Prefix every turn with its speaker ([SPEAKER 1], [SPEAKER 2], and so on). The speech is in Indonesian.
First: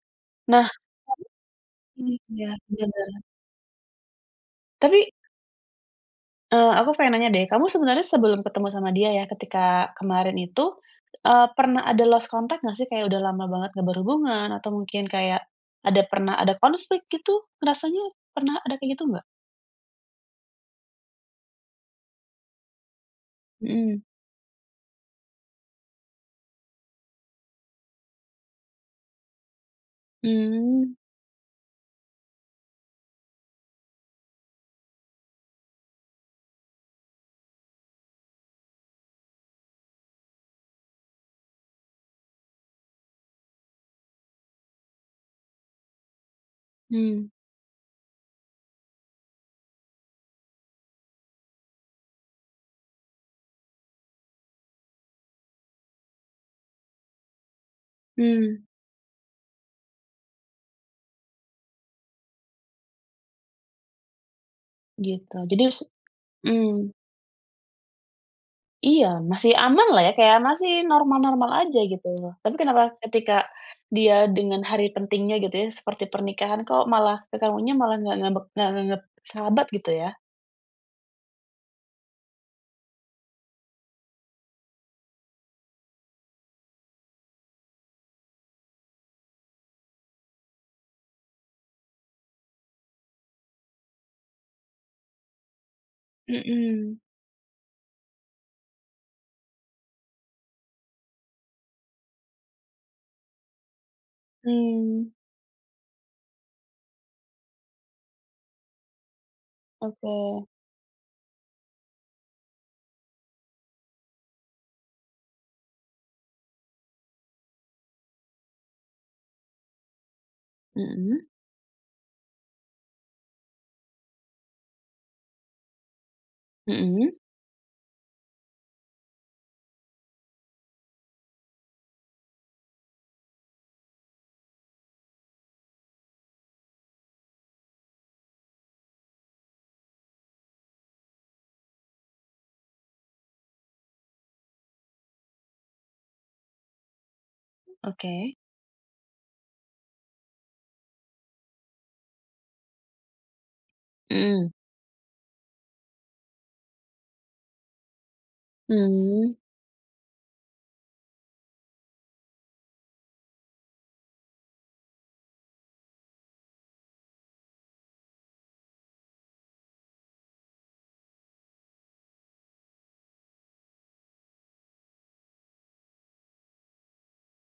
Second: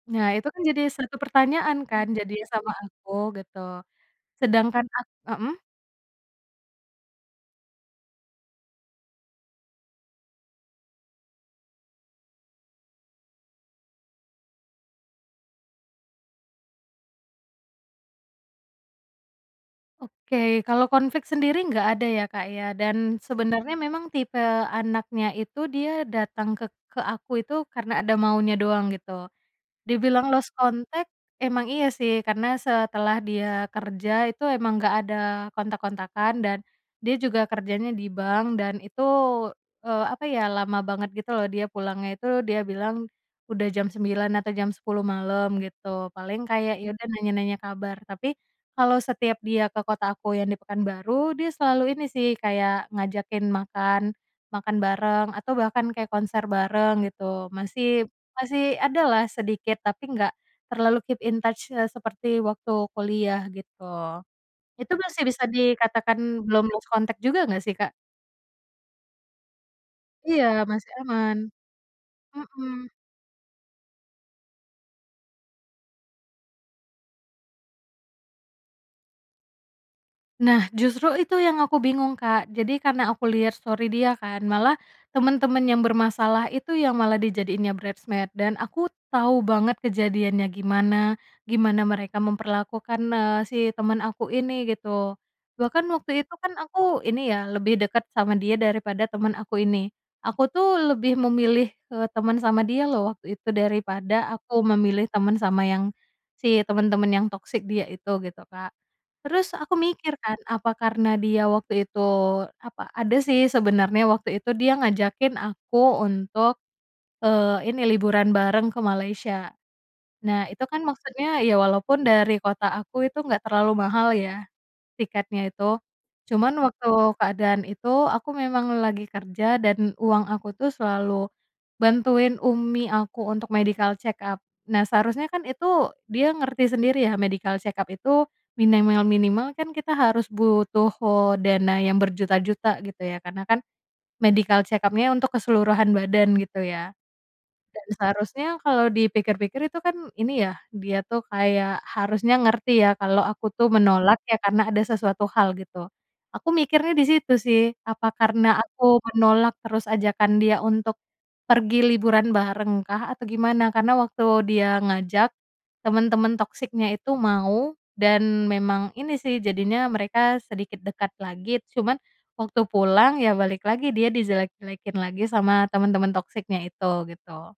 [SPEAKER 1] Nah, itu kan
[SPEAKER 2] Nah.
[SPEAKER 1] jadi satu pertanyaan kan
[SPEAKER 2] Ini
[SPEAKER 1] jadinya
[SPEAKER 2] dia
[SPEAKER 1] sama aku,
[SPEAKER 2] kejanggalan.
[SPEAKER 1] gitu, sedangkan ak
[SPEAKER 2] Tapi
[SPEAKER 1] mhm?
[SPEAKER 2] eee, aku pengen nanya deh. Kamu sebenarnya sebelum ketemu sama dia, ya, ketika kemarin itu, eee, pernah ada lost contact nggak sih, kayak udah lama banget nggak berhubungan, atau mungkin kayak ada pernah ada konflik, gitu? Rasanya pernah ada kayak gitu nggak?
[SPEAKER 1] Oke, kalau konflik sendiri nggak ada ya, Kak, ya, dan sebenarnya
[SPEAKER 2] Mhm.
[SPEAKER 1] memang tipe anaknya itu dia datang ke ke aku itu karena ada maunya doang, gitu. Dibilang lost
[SPEAKER 2] Mmm.
[SPEAKER 1] contact, emang iya sih, karena setelah dia kerja itu emang nggak ada kontak-kontakan, dan dia juga kerjanya di bank, dan itu, eee, apa ya, lama banget, gitu loh, dia pulangnya itu dia bilang udah jam 9:00 atau jam 10:00 malem, gitu, paling kayak, ya, udah,
[SPEAKER 2] Hmm.
[SPEAKER 1] nanya-nanya kabar tapi kalau setiap dia ke kota aku yang di Pekanbaru, dia selalu ini, sih, kayak ngajakin makan, makan bareng atau bahkan kayak konser bareng, gitu, masih
[SPEAKER 2] Hmm.
[SPEAKER 1] masih ada lah sedikit, tapi nggak terlalu keep in touch se seperti waktu kuliah, gitu, itu masih
[SPEAKER 2] Gitu.
[SPEAKER 1] bisa
[SPEAKER 2] Jadi s
[SPEAKER 1] dikatakan belum lost
[SPEAKER 2] mmm.
[SPEAKER 1] contact juga nggak sih, Kak?
[SPEAKER 2] Iya, masih amanlah, ya, kayak
[SPEAKER 1] Iya,
[SPEAKER 2] masih
[SPEAKER 1] masih aman.
[SPEAKER 2] normal-normal aja, gitu. Tapi
[SPEAKER 1] Mhm.
[SPEAKER 2] kenapa ketika dia dengan hari pentingnya, gitu ya, seperti pernikahan, kok malah ke kamunya malah nggak ngambek nggak nganggep sahabat, gitu ya?
[SPEAKER 1] Nah, justru itu yang aku bingung, Kak. Jadi karena aku liat story dia kan, malah temen-temen yang bermasalah itu yang malah dijadiinnya bridesmaid, dan aku tau banget kejadiannya gimana, gimana mereka memperlakukan, eee, si temen aku ini, gitu, bahkan waktu itu kan
[SPEAKER 2] Mhm.
[SPEAKER 1] aku ini, ya, lebih deket sama dia daripada temen aku ini, aku tuh lebih memilih, eee, teman sama dia loh waktu itu daripada aku
[SPEAKER 2] Mmm.
[SPEAKER 1] memilih teman sama yang si temen-temen yang toxic dia itu, gitu, Kak. Terus aku mikir kan,
[SPEAKER 2] Oke.
[SPEAKER 1] apa karena dia waktu itu apa ada sih sebenarnya waktu itu dia ngajakin aku untuk, eee, ini, liburan bareng ke Malaysia. Nah, itu kan
[SPEAKER 2] Mhm.
[SPEAKER 1] maksudnya, ya, walaupun dari kota aku itu nggak terlalu mahal, ya, tiketnya itu, cuman waktu
[SPEAKER 2] Mhm.
[SPEAKER 1] keadaan itu aku memang lagi kerja dan uang aku tuh selalu bantuin umi aku untuk medical check-up. Nah, seharusnya kan itu dia ngerti sendiri, ya, medical check-up itu minimal-minimal kan kita harus butuh dana yang berjuta-juta, gitu ya, karena kan medical check-up-nya untuk keseluruhan badan, gitu ya. Dan
[SPEAKER 2] Oke.
[SPEAKER 1] seharusnya kalau dipikir-pikir itu kan ini, ya, dia tuh kayak harusnya ngerti, ya, kalau aku tuh menolak, ya,
[SPEAKER 2] Mhm.
[SPEAKER 1] karena ada sesuatu hal, gitu, aku mikirnya di situ sih, apa karena aku
[SPEAKER 2] Mmm.
[SPEAKER 1] menolak terus ajakan dia untuk pergi liburan barengkah, atau gimana. Karena waktu dia ngajak, temen-temen toxic-nya itu mau, dan memang ini sih, jadinya mereka sedikit dekat lagi, cuman waktu pulang, ya, balik lagi, dia dijelek-jelekin lagi sama temen-temen toxic-nya itu, gitu.